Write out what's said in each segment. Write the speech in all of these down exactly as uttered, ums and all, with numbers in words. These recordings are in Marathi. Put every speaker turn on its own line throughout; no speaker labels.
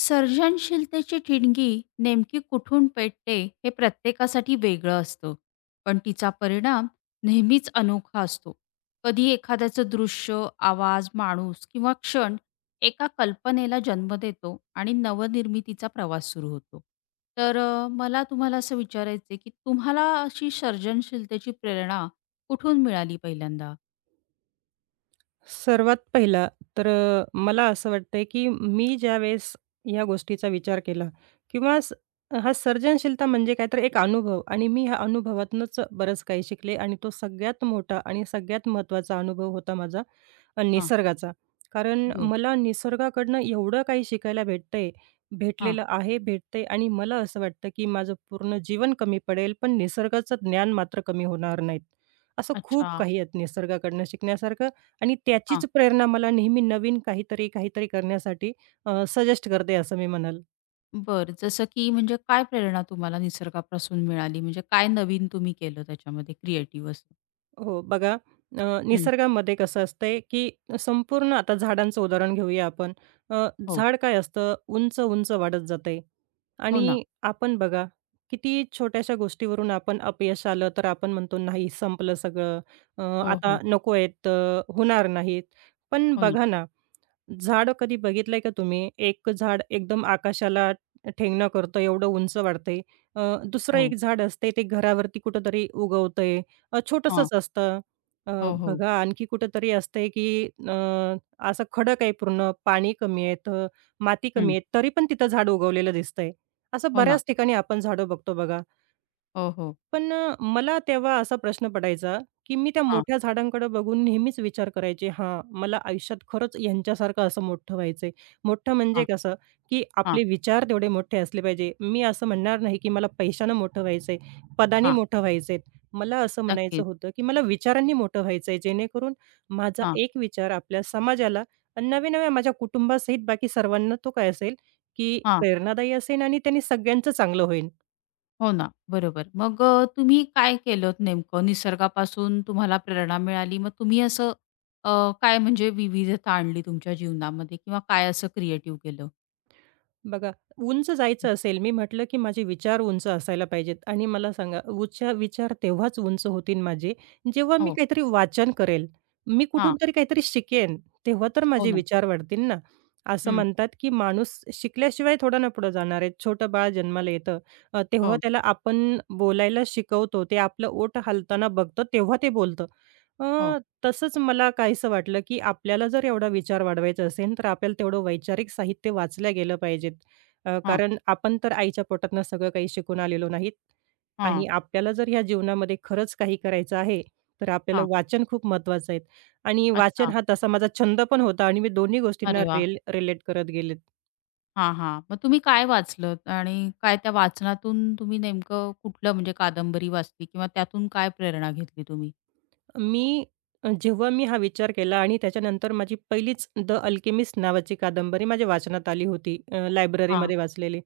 सर्जनशीलतेची ठिणगी नेमकी कुठून पेटते हे प्रत्येकासाठी वेगळं असतं पण तिचा परिणाम नेहमीच अनोखा असतो कधी एखाद्याचं दृश्य आवाज माणूस किंवा क्षण एका कल्पनेला जन्म देतो आणि नवनिर्मितीचा प्रवास सुरू होतो. तर अ, मला तुम्हाला असं विचारायचं आहे की तुम्हाला अशी सर्जनशीलतेची प्रेरणा कुठून मिळाली पहिल्यांदा?
सर्वात पहिला तर अ, मला असं वाटतंय, की मी ज्यावेळेस ह्या गोष्टीचा विचार केला किंवा स हा सर्जनशीलता म्हणजे काय तर एक अनुभव आणि मी ह्या अनुभवातूनच बरंच काही शिकले आणि तो सगळ्यात मोठा आणि सगळ्यात महत्त्वाचा अनुभव होता माझा अ,
हां.
निसर्गाचा. कारण
बर.
मला निसर्गाकडनं एवढं काही शिकायला भेटतंय,
हां.
भेटलेलं आहे, भेटतंय आणि मला असं वाटतं, की माझं पूर्ण जीवन कमी पडेल, पण निसर्गाचं ज्ञान मात्र कमी होणार नाहीत. असं
अच्छा.
खूप काही आहेत निसर्गाकडनं शिकण्यासारखं आणि त्याचीच प्रेरणा मला नेहमी नवीन काहीतरी, काहीतरी करण्यासाठी सजेस्ट करते असं मी म्हणेल.
बरं. जसं की म्हणजे काय प्रेरणा तुम्हाला निसर्गापासून मिळाली? म्हणजे काय नवीन तुम्ही केलं त्याच्यामध्ये क्रिएटिव्ह असं?
हो, बघा. अ,
हं.
निसर्गामध्ये कसं असतंय, की संपूर्ण आता झाडांचं उदाहरण घेऊया आपण. अ,
हो.
झाड काय असतं उंच-उंच वाढत जातंय
हो ना.
आणि आपण बघा किती छोट्याशा गोष्टीवरून आपण अपयश आलं तर आपण म्हणतो नाही संपलं सगळं. अ,
हो,
आता
हो.
नको आहेत, अ, होणार नाहीत. पण
हो ना.
बघा ना, झाड कधी बघितलंय का तुम्ही? एक झाड एकदम आकाशाला ठेंगणं करतं, एवढं उंच वाढतंय. अ, दुसरं एक
हो.
झाड असते ते घरावरती कुठेतरी उगवतंय. अ,
हां.
छोटंसंच असतं. अ,
हो, हो.
बघा आणखी कुठेतरी असतंय, की अ, असं खडक आहे पूर्ण, पाणी कमी आहे, तर माती कमी
हं.
आहे, तरी पण तिथं झाड उगवलेलं दिसतंय. असं
हो ना.
बऱ्याच ठिकाणी आपण झाडं बघतो बघा.
हो, हो.
पण अ, मला तेव्हा असा प्रश्न पडायचा, की मी त्या
हां,
मोठ्या झाडांकडे बघून नेहमीच विचार करायचे, हां, मला आयुष्यात खरंच ह्यांच्यासारखं असं मोठं व्हायचंय. मोठं म्हणजे
हां,
कसं, की
हां,
आपले विचार तेवढे मोठे असले पाहिजे. मी असं म्हणणार नाही, की मला पैशानं मोठं व्हायचंय, पदानी
हां.
मोठं व्हायचंय. मला असं म्हणायचं
नक्कीच.
होतं, की मला विचारांनी मोठं व्हायचंय, जेणेकरून माझा
हां,
एक विचार आपल्या समाजाला आणि नव्या-नव्या माझ्या कुटुंबासहित बाकी सर्वांना तो काय असेल, की
हां.
प्रेरणादायी असेल आणि त्यांनी सगळ्यांचं चांगलं होईल.
हो ना. बरोबर. मग अ, तुम्ही काय केलत नेमकं? निसर्गापासून तुम्हाला प्रेरणा मिळाली. मग तुम्ही असं अ, काय म्हणजे विविधता आणली तुमच्या जीवनामध्ये किंवा काय असं क्रिएटिव्ह केलं?
बघा, उंच
हं,
जायचं असेल, मी म्हटलं की माझे विचार उंच असायला पाहिजेत आणि मला सांगा उच्च विचार तेव्हाच उंच होतील माझे, जेव्हा मी
हो.
काहीतरी वाचन करेल. मी कुठून
हां.
तरी काहीतरी शिकेन, तेव्हा तर
हो
माझे
ना.
विचार वाढतील ना. असं
हं.
म्हणतात की माणूस शिकल्याशिवाय थोडा ना पुढे जाणार आहे. छोटं बाळ जन्माला येतं, अ, तेव्हा
हो,
त्याला आपण बोलायला शिकवतो, ते आपलं ओठ हालताना बघतं, तेव्हा ते बोलतं.
हो.
अ, तसंच मला काहीसं वाटलं, की आपल्याला जर एवढा विचार वाढवायचा असेल, तर आपल्याला तेवढं वैचारिक साहित्य वाचल्या गेलं पाहिजेत. अ,
हां.
कारण आपण तर आईच्या पोटातनं सगळं काही शिकून आलेलो नाहीत
हां,
आणि आपल्याला जर ह्या जीवनामध्ये खरंच काही करायचं आहे, तर आपल्याला
हां.
वाचन खूप महत्त्वाचं आहे आणि वाचन
अच्छा.
हा तसा माझा छंद पण होता आणि मी दोन्ही
अरे
गोष्टींना
वाह!
रिल रिलेट करत गेले.
हां, हां. मग तुम्ही काय वाचलत आणि काय त्या वाचनातून तुम्ही नेमकं कुठलं म्हणजे कादंबरी वाचली किंवा त्यातून काय प्रेरणा घेतली तुम्ही?
मी अ, जेव्हा मी हा विचार केला आणि त्याच्यानंतर माझी पहिलीच द अल्केमिस्ट नावाची कादंबरी माझ्या वाचनात आली होती, अ,
हां,
लायब्ररीमध्ये वाचलेली.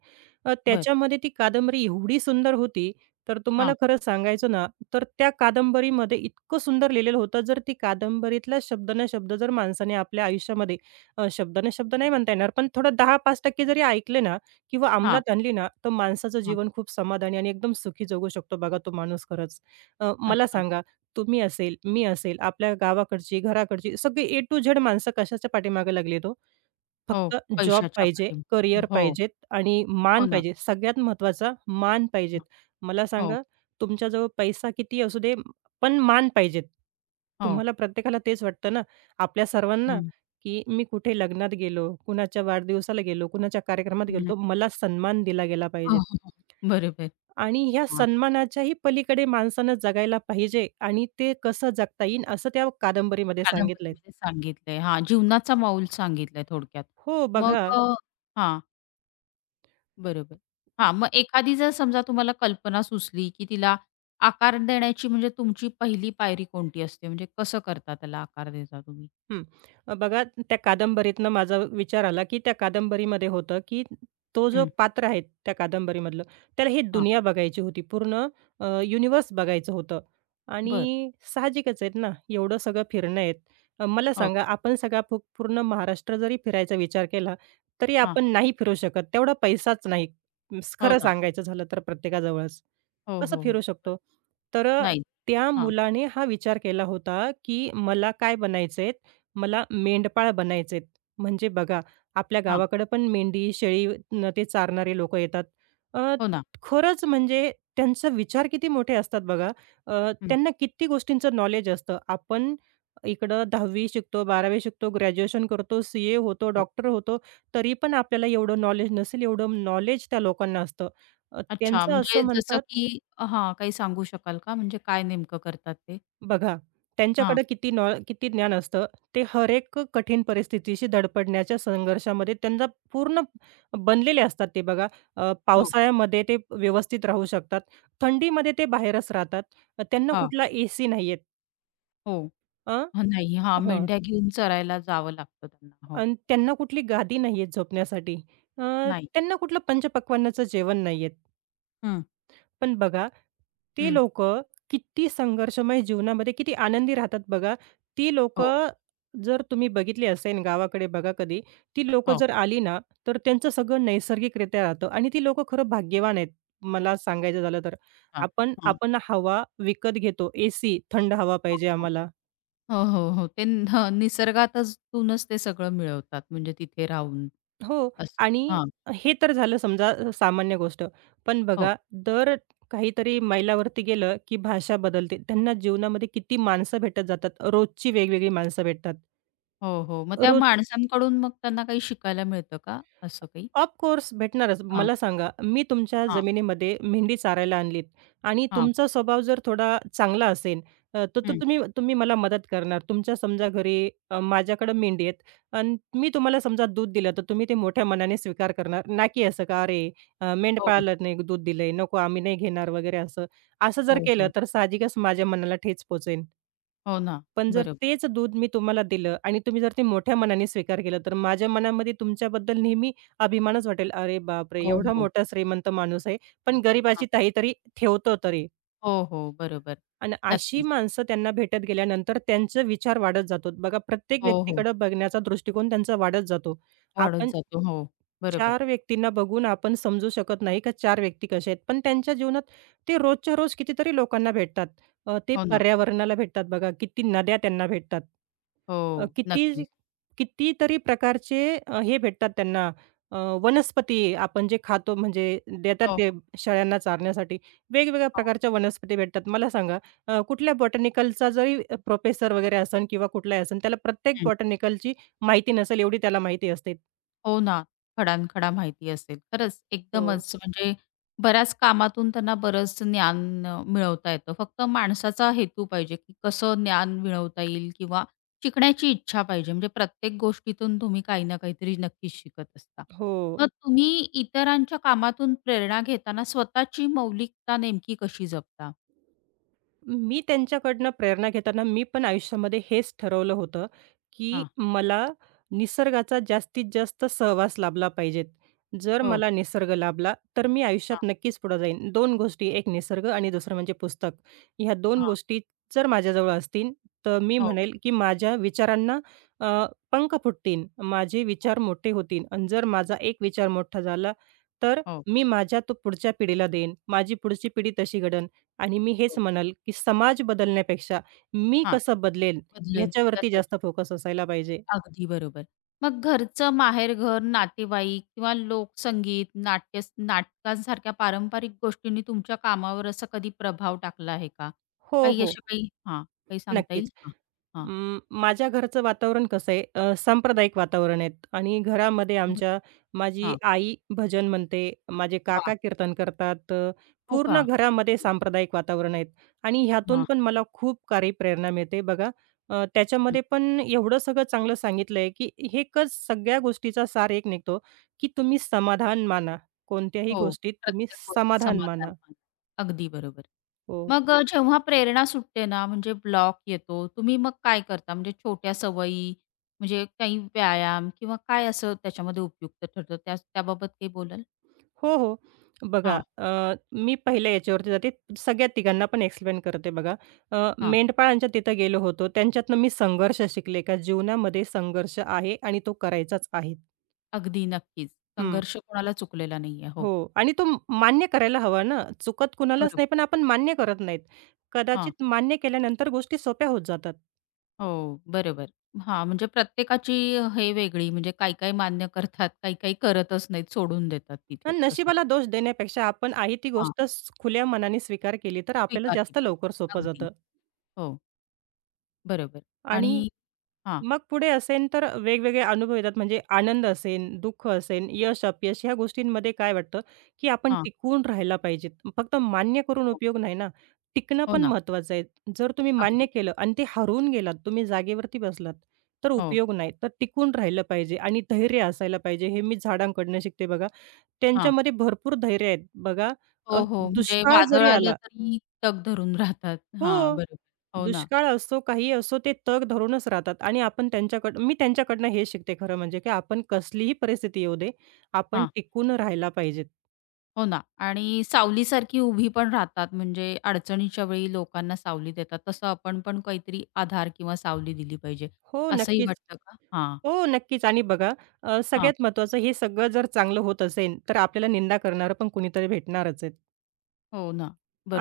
अ,
बरं.
त्याच्यामध्ये ती कादंबरी एवढी सुंदर होती, तर तुम्हाला
हां,
खरं सांगायचं ना, तर त्या कादंबरीमध्ये इतकं सुंदर लिहिलेलं होतं, जर ती कादंबरीतला शब्द ना शब्द जर माणसाने आपल्या आयुष्यामध्ये अ, शब्द ना शब्द नाही म्हणता येणार, पण थोडं दहा-पाच टक्के जरी ऐकले ना किंवा
हां,
अंमलात आणली ना, तर माणसाचं
हां.
जीवन खूप समाधानी आणि एकदम सुखी जगू शकतो बघा तो माणूस खरंच. अ, मला
अच्छा.
सांगा, तुम्ही असेल, मी असेल, आपल्या गावाकडची, घराकडची सगळी ए टू झेड माणसं कशाच्या पाठीमागे लागलेत हो?
हो,
फक्त जॉब
पैशाच्या
पाहिजे,
पाठीमागे.
करियर
हो,
पाहिजेत आणि
हो
मान
ना.
पाहिजे. सगळ्यात महत्त्वाचा मान पाहिजेत. मला
हो,
सांगा, तुमच्याजवळ पैसा कितीही असू दे, पण मान पाहिजेत.
हो.
तुम्हाला प्रत्येकाला तेच वाटतं ना, आपल्या
हं,
सर्वांना,
हं.
की मी कुठे लग्नात गेलो, कुणाच्या वाढदिवसाला गेलो, कुणाच्या कार्यक्रमात गेलो, तर मला सन्मान दिला गेला
हो,
पाहिजे.
हो, हो. बरोबर.
आणि ह्या
हां,
सन्मानाच्याही पलीकडे माणसानं जगायला पाहिजे आणि ते कसं जगता येईल असं त्या कादंबरीमध्ये सांगितलंय.
कादंबरीमध्ये सांगितलंय. हां, जीवनाचा मौल सांगितलाय थोडक्यात.
हो,
मग
बघा.
अ, हां. बरोबर. हां, मग एखादी जर समजा तुम्हाला कल्पना सुचली, की तिला आकार देण्याची म्हणजे तुमची पहिली पायरी कोणती असते? म्हणजे कसं करता त्याला आकार देता तुम्ही?
हं. अ, बघा, त्या कादंबरीतनं माझा विचार आला, की त्या कादंबरीमध्ये होतं, की तो जो
हं.
पात्र आहे त्या कादंबरीमधलं, त्याला ही
हां,
दुनिया बघायची होती. पूर्ण अ, युनिव्हर्स बघायचं होतं
बरं.
आणि साहजिकच आहेत ना, एवढं सगळं फिरणं आहेत. अ, मला
हो.
सांगा, आपण सगळा पू पूर्ण महाराष्ट्र जरी फिरायचा विचार केला, तरी
हां.
आपण नाही फिरू शकत. तेवढा पैसाच नाही. म,
हो
खरं
ना.
सांगायचं झालं तर प्रत्येकाजवळच.
हो,
कसं
हो, हो.
फिरू
बरं.
शकतो? तर अ,
नाही.
त्या
हां,
मुलाने हा विचार केला होता, की मला काय बनायचंय? मला मेंढपाळ बनायचेत. म्हणजे बघा, आपल्या
हां.
गावाकडे पण मेंढी, शेळी न ते चारणारे लोकं येतात. अ,
हो ना.
खरंच म्हणजे त्यांचा विचार किती मोठे असतात बघा. अ,
हं.
त्यांना किती गोष्टींचं नॉलेज असतं. आपण इकडं दहावी शिकतो, बारावी शिकतो, ग्रॅज्युएशन करतो, सी-ए होतो,
हो.
डॉक्टर होतो, तरी पण आपल्याला एवढं नॉलेज नसेल, एवढं नॉलेज त्या लोकांना असतं. अ,
अच्छा,
त्यांचं असं
म्हणजे जसं
म्हणतात
की हां, काही सांगू शकाल का? म्हणजे काय नेमकं करतात ते?
बघा,
हां.
त्यांच्याकडे किती नॉ किती ज्ञान असतं. ते हर एक कठीण परिस्थितीशी धडपडण्याच्या संघर्षामध्ये त्यांना पूर्ण बनलेले असतात ते बघा. अ,
हो.
पावसाळ्यामध्ये ते व्यवस्थित राहू शकतात. थंडीमध्ये ते बाहेरच राहतात. अ, त्यांना
हां.
कुठला एसी नाहीये.
हो.
अ,
हं, नाही. हां,
हां.
मेंढ्या घेऊन चरायला जावं लागतं त्यांना. हो.
अन् त्यांना कुठली गादी नाहीये झोपण्यासाठी. अ,
नाही.
त्यांना कुठलं पंचपक्वान्नाचं जेवण नाहीये.
हं,
पण बघा, ते
हं.
लोक किती संघर्षमय जीवनामध्ये किती आनंदी राहतात बघा. ती लोक
हो.
जर तुम्ही बघितली असेल गावाकडे बघा कधी, ती लोक
हो.
जर आली ना, तर त्यांचं सगळं नैसर्गिकरित्या राहतं आणि ती लोक खरं भाग्यवान आहेत. मला सांगायचं झालं तर.
हां.
आपण
हं.
आपण हवा विकत घेतो, एसी, थंड हवा
हो
पाहिजे
ना.
आम्हाला.
हो, हो, हो. ते हं, निसर्गातच तूनच ते सगळं मिळवतात म्हणजे तिथे राहून.
हो.
असं.
आणि
हां.
हे तर झालं समजा अ, सामान्य गोष्ट. पण
हो,
बघा, दर काहीतरी मैलावरती गेलं, की भाषा बदलते. त्यांना जीवनामध्ये किती माणसं भेटत जातात. रोजची वेगवेगळी माणसं भेटतात.
हो, हो. मग त्या माणसांकडून मग त्यांना काही शिकायला मिळतं का असं काही?
ऑफकोर्स भेटणारच.
हां,
मला सांगा, मी तुमच्या
हां,
जमिनीमध्ये मेहंदी चारायला आणलीत आणि
हां.
तुमचा स्वभाव जर थोडा चांगला असेल, अ, तर तर
हं.
तुम्ही तुम्ही मला मदत करणार. तुमच्या समजा घरी अ, माझ्याकडे मेंढी आहेत आणि मी तुम्हाला समजा दूध दिलं, तर तुम्ही ते मोठ्या मनाने स्वीकार करणार. ना की असं का, "अरे, अ,
हो,
मेंढपाळाला नाही दूध दिलंय, नको आम्ही नाही घेणार" वगैरे असं. असं जर
हो,
केलं,
हो.
तर साहजिकच माझ्या मनाला ठेच पोहोचेल.
हो ना.
पण जर
बरोबर.
तेच दूध मी तुम्हाला दिलं आणि तुम्ही जर ते मोठ्या मनाने स्वीकार केलं, तर माझ्या मनामध्ये तुमच्याबद्दल नेहमी अभिमानच वाटेल. अरे बापरे!
हो,
एवढा
हो.
मोठा श्रीमंत माणूस आहे, पण गरिबाची
हां.
ताई तरी ठेवतो तरी.
हो, हो. बरोबर.
आणि अशी
नक्कीच.
माणसं त्यांना भेटत गेल्यानंतर त्यांचे विचार वाढत जातो. बघा प्रत्येक
हो, हो.
व्यक्तीकडं बघण्याचा दृष्टिकोन त्यांचा वाढत जातो.
वाढत
आपण
जातो. हो. बरोबर.
चार व्यक्तींना बघून आपण समजू शकत नाही का चार व्यक्ती कसे आहेत. पण त्यांच्या जीवनात ते रोजच्या रोज कितीतरी लोकांना भेटतात. अ, ते
हो ना.
पर्यावरणाला भेटतात बघा, किती नद्या त्यांना भेटतात. अ,
हो.
किती
नक्कीच.
कितीतरी प्रकारचे अ, हे भेटतात त्यांना अ, वनस्पती आपण जे खातो म्हणजे देतात
हो, हो.
ते शेळ्यांना चारण्यासाठी. वेगवेगळ्या प्रकारच्या वनस्पती भेटतात. मला सांगा, अ, कुठल्या बॉटनिकलचा जरी प्रोफेसर वगैरे असेल किंवा कुठलाही असेल, त्याला प्रत्येक बॉटनिकलची माहिती नसेल एवढी त्याला माहिती असते.
हो ना. खडानखडा माहिती असेल. खरंच
हो.
एकदमच हो. म्हणजे बऱ्याच कामातून त्यांना बरंच ज्ञान अ, मिळवता येतं. फक्त माणसाचा हेतू पाहिजे, की कसं ज्ञान मिळवता येईल किंवा शिकण्याची इच्छा पाहिजे. म्हणजे प्रत्येक गोष्टीतून तुम्ही काही ना काहीतरी नक्कीच शिकत असता.
हो.
मग हो. तुम्ही इतरांच्या कामातून प्रेरणा घेताना स्वतःची मौलिकता नेमकी कशी जपता?
मी त्यांच्याकडनं प्रेरणा घेताना मी पण आयुष्यामध्ये हेच ठरवलं होतं, की
हां.
मला निसर्गाचा जास्तीत जास्त सहवास लाभला पाहिजेत. जर
हो.
मला निसर्ग लाभला, तर मी आयुष्यात
हां,
नक्कीच पुढे जाईन. दोन गोष्टी, एक निसर्ग आणि दुसरं म्हणजे पुस्तक. ह्या दोन
हां.
गोष्टी जर माझ्याजवळ असतील, तर मी
हो,
म्हणेल, की माझ्या विचारांना अ, पंख फुटतील. माझे
हो,
विचार मोठे होतील आणि जर माझा एक विचार मोठा झाला, तर
हो,
मी माझ्या तो पुढच्या पिढीला देईन. माझी पुढची पिढी तशी घडन. आणि मी हेच
हो.
म्हणाल, की समाज बदलण्यापेक्षा मी
हां.
कसं बदलेल
बदलेन.
ह्याच्यावरती जास्त फोकस असायला पाहिजे.
अगदी बरोबर. मग घरचं माहेरघर, नातेवाईक किंवा लोकसंगीत, नाट्य नाटकांसारख्या पारंपरिक गोष्टींनी तुमच्या कामावर असा कधी प्रभाव टाकला आहे का?
हो,
काही
हो.
अशा काही हां, काही सांगता येईल?
नक्कीच.
हां, हां,
अं, माझ्या घरचं वातावरण कसं आहे, अ, सांप्रदायिक वातावरण आहे आणि घरामध्ये
बरं.
आमच्या माझी
हां,
आई भजन म्हणते, माझे
वाह!
काका कीर्तन करतात. अ,
हो का?
पूर्ण घरामध्ये सांप्रदायिक वातावरण आहेत आणि ह्यातून
हां,
पण मला खूप काही प्रेरणा मिळते बघा. अ,
हं.
त्याच्यामध्ये पण एवढं सगळं चांगलं सांगितलं आहे, की एकच सगळ्या गोष्टीचा सार एक निघतो, की तुम्ही समाधान माना. कोणत्याही
हो,
गोष्टीत तुम्ही
प्रत्येक गोष्टीत
समाधान माना.
समाधान. अगदी बरोबर.
हो.
मग अ, जेव्हा प्रेरणा सुटते ना, म्हणजे ब्लॉक येतो, तुम्ही मग काय करता? म्हणजे छोट्या सवयी, म्हणजे काही व्यायाम किंवा काय असं त्याच्यामध्ये उपयुक्त ठरतं? त्या त्याबाबत काही बोलाल?
हो, हो. बघा,
हां,
अ, मी पहिल्या याच्यावरती जाते. सगळ्या तिघांना पण एक्सप्लेन करते बघा. अ,
हां.
मेंढपाळांच्या तिथं गेलो होतो. त्यांच्यातनं मी संघर्ष शिकले का जीवनामध्ये संघर्ष आहे आणि तो करायचाच आहे.
अगदी नक्कीच.
हं.
संघर्ष कोणाला चुकलेला नाहीये. हो,
हो. आणि तो मान्य करायला हवा ना. चुकत कुणालाच
बरोबर.
नाही, पण आपण मान्य करत नाहीत.
हां.
कदाचित मान्य केल्यानंतर गोष्टी सोप्या होत जातात.
हो, बरोबर. हां, म्हणजे प्रत्येकाची हे वेगळी म्हणजे काही-काही मान्य करतात, काही-काही करतच नाहीत, सोडून देतात तिथेच
आणि
तसं.
नशिबाला दोष देण्यापेक्षा आपण आहे ती
हां,
गोष्ट स खुल्या मनाने स्वीकार केली, तर आपल्याला
स्वीकारली
जास्त
पाहिजे.
लवकर सोपं
अगदी.
जातं
हो, बरोबर. आणि
आणि
हां,
मग पुढे असेन तर वेगवेगळे अनुभव येतात म्हणजे आनंद असेन, दुःख असेन, यश, अपयश ह्या गोष्टींमध्ये काय वाटतं, की आपण
हां.
टिकून राहायला पाहिजेत. फक्त मान्य करून
हो,
उपयोग नाही ना, टिकणं
हो
पण
ना.
महत्त्वाचं आहे. जर तुम्ही मान्य
अगदी.
केलं आणि ते हरवून गेलात, तुम्ही जागेवरती बसलात, तर
हो.
उपयोग नाही. तर टिकून राहिलं पाहिजे आणि धैर्य असायला पाहिजे. हे मी झाडांकडनं शिकते बघा.
हां.
त्यांच्यामध्ये भरपूर धैर्य आहेत. बघा, अ,
हो, हो. म्हणजे
दुष्काळ
वादळ
जरी
आलं
आला,
तरी तग धरून राहतात. हां,
हो.
बरोबर. हो ना.
दुष्काळ असो, काहीही असो, ते तग धरूनच राहतात आणि आपण त्यांच्याकडं मी त्यांच्याकडनं हे शिकते खरं म्हणजे, की आपण कसलीही परिस्थिती येऊ दे, आपण
हां,
टिकून राहायला पाहिजेत.
हो ना. आणि सावलीसारखी उभी पण राहतात. म्हणजे अडचणीच्या वेळी लोकांना सावली देतात. तसं आपण पण काहीतरी आधार किंवा सावली दिली पाहिजे,
हो,
असंही
नक्कीच.
वाटतं का? हां,
हो, नक्कीच आणि बघा, अ,
हां.
सगळ्यात महत्त्वाचं हे सगळं जर चांगलं होत असेल, तर आपल्याला निंदा करणारं पण कुणीतरी भेटणारच आहेत
हो ना.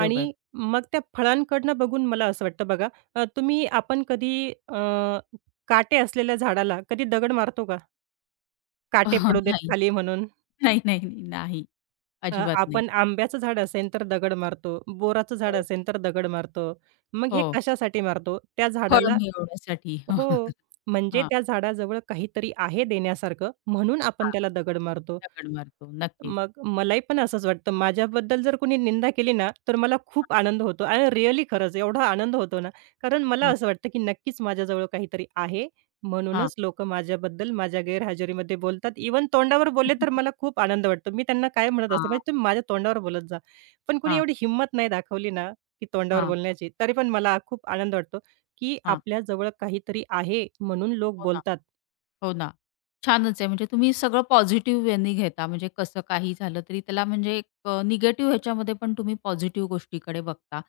आणि मग त्या फळांकडनं बघून मला असं वाटतं बघा, अ, तुम्ही आपण कधी अ, काटे असलेल्या झाडाला कधी दगड मारतो का? काटे पडू देत
नाही,
खाली म्हणून.
नाही, नाही, नाही, नाही.
अ,
अजिबात नाही.
आपण आंब्याचं झाड असेल तर दगड मारतो, बोराचं झाड
हो,
असेल तर दगड मारतो. मग हे
हो.
कशासाठी मारतो? त्या
फळ
झाडाला,
मिळवण्यासाठी.
हो, म्हणजे
हां,
त्या झाडाजवळ काहीतरी आहे देण्यासारखं म्हणून आपण
हां.
त्याला दगड मारतो.
दगड मारतो. नक्कीच.
मग मलाही पण असंच वाटतं. माझ्याबद्दल जर कोणी निंदा केली ना, तर मला खूप आनंद होतो आणि रिअली खरंच एवढा आनंद होतो ना, कारण मला
हां,
असं वाटतं, की नक्कीच माझ्याजवळ काहीतरी आहे,
हां.
म्हणूनच लोक माझ्याबद्दल माझ्या गैरहजेरीमध्ये बोलतात. इव्हन तोंडावर बोलले तर मला खूप आनंद वाटतो. मी त्यांना काय म्हणत असते,
हां,
"म्हणजे तुम्ही माझ्या तोंडावर बोलत जा." पण कोणी
हां,
एवढी हिंमत नाही दाखवली ना, की तोंडावर
हां,
बोलण्याची, तरी पण मला खूप आनंद वाटतो, की
हां.
आपल्याजवळ काहीतरी आहे म्हणून लोक
हो ना.
बोलतात.
हो ना. छानच आहे. म्हणजे तुम्ही सगळं पॉझिटिव्ह वेनी घेता. म्हणजे कसं काही झालं तरी त्याला म्हणजे एक अ, निगेटिव्ह ह्याच्यामध्ये पण तुम्ही पॉझिटिव्ह गोष्टीकडे बघता.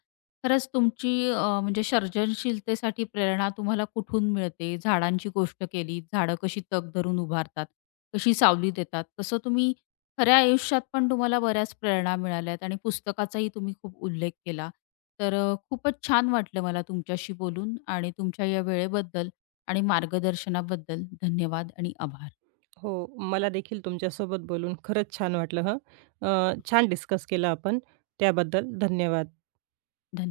खरंच तुमची अ, म्हणजे सर्जनशीलतेसाठी प्रेरणा तुम्हाला कुठून मिळते? झाडांची गोष्ट केली, झाडं कशी तग धरून उभारतात, कशी सावली देतात. तसं तुम्ही खऱ्या आयुष्यात पण तुम्हाला बऱ्याच प्रेरणा मिळाल्यात आणि पुस्तकाचाही तुम्ही खूप उल्लेख केला. तर अ, खूपच छान वाटलं मला तुमच्याशी बोलून आणि तुमच्या या वेळेबद्दल आणि मार्गदर्शनाबद्दल धन्यवाद आणि आभार.
हो, मला देखील तुमच्यासोबत बोलून खरंच छान वाटलं हं. अ, छान डिस्कस केलं आपण. त्याबद्दल धन्यवाद.
धन्यवाद.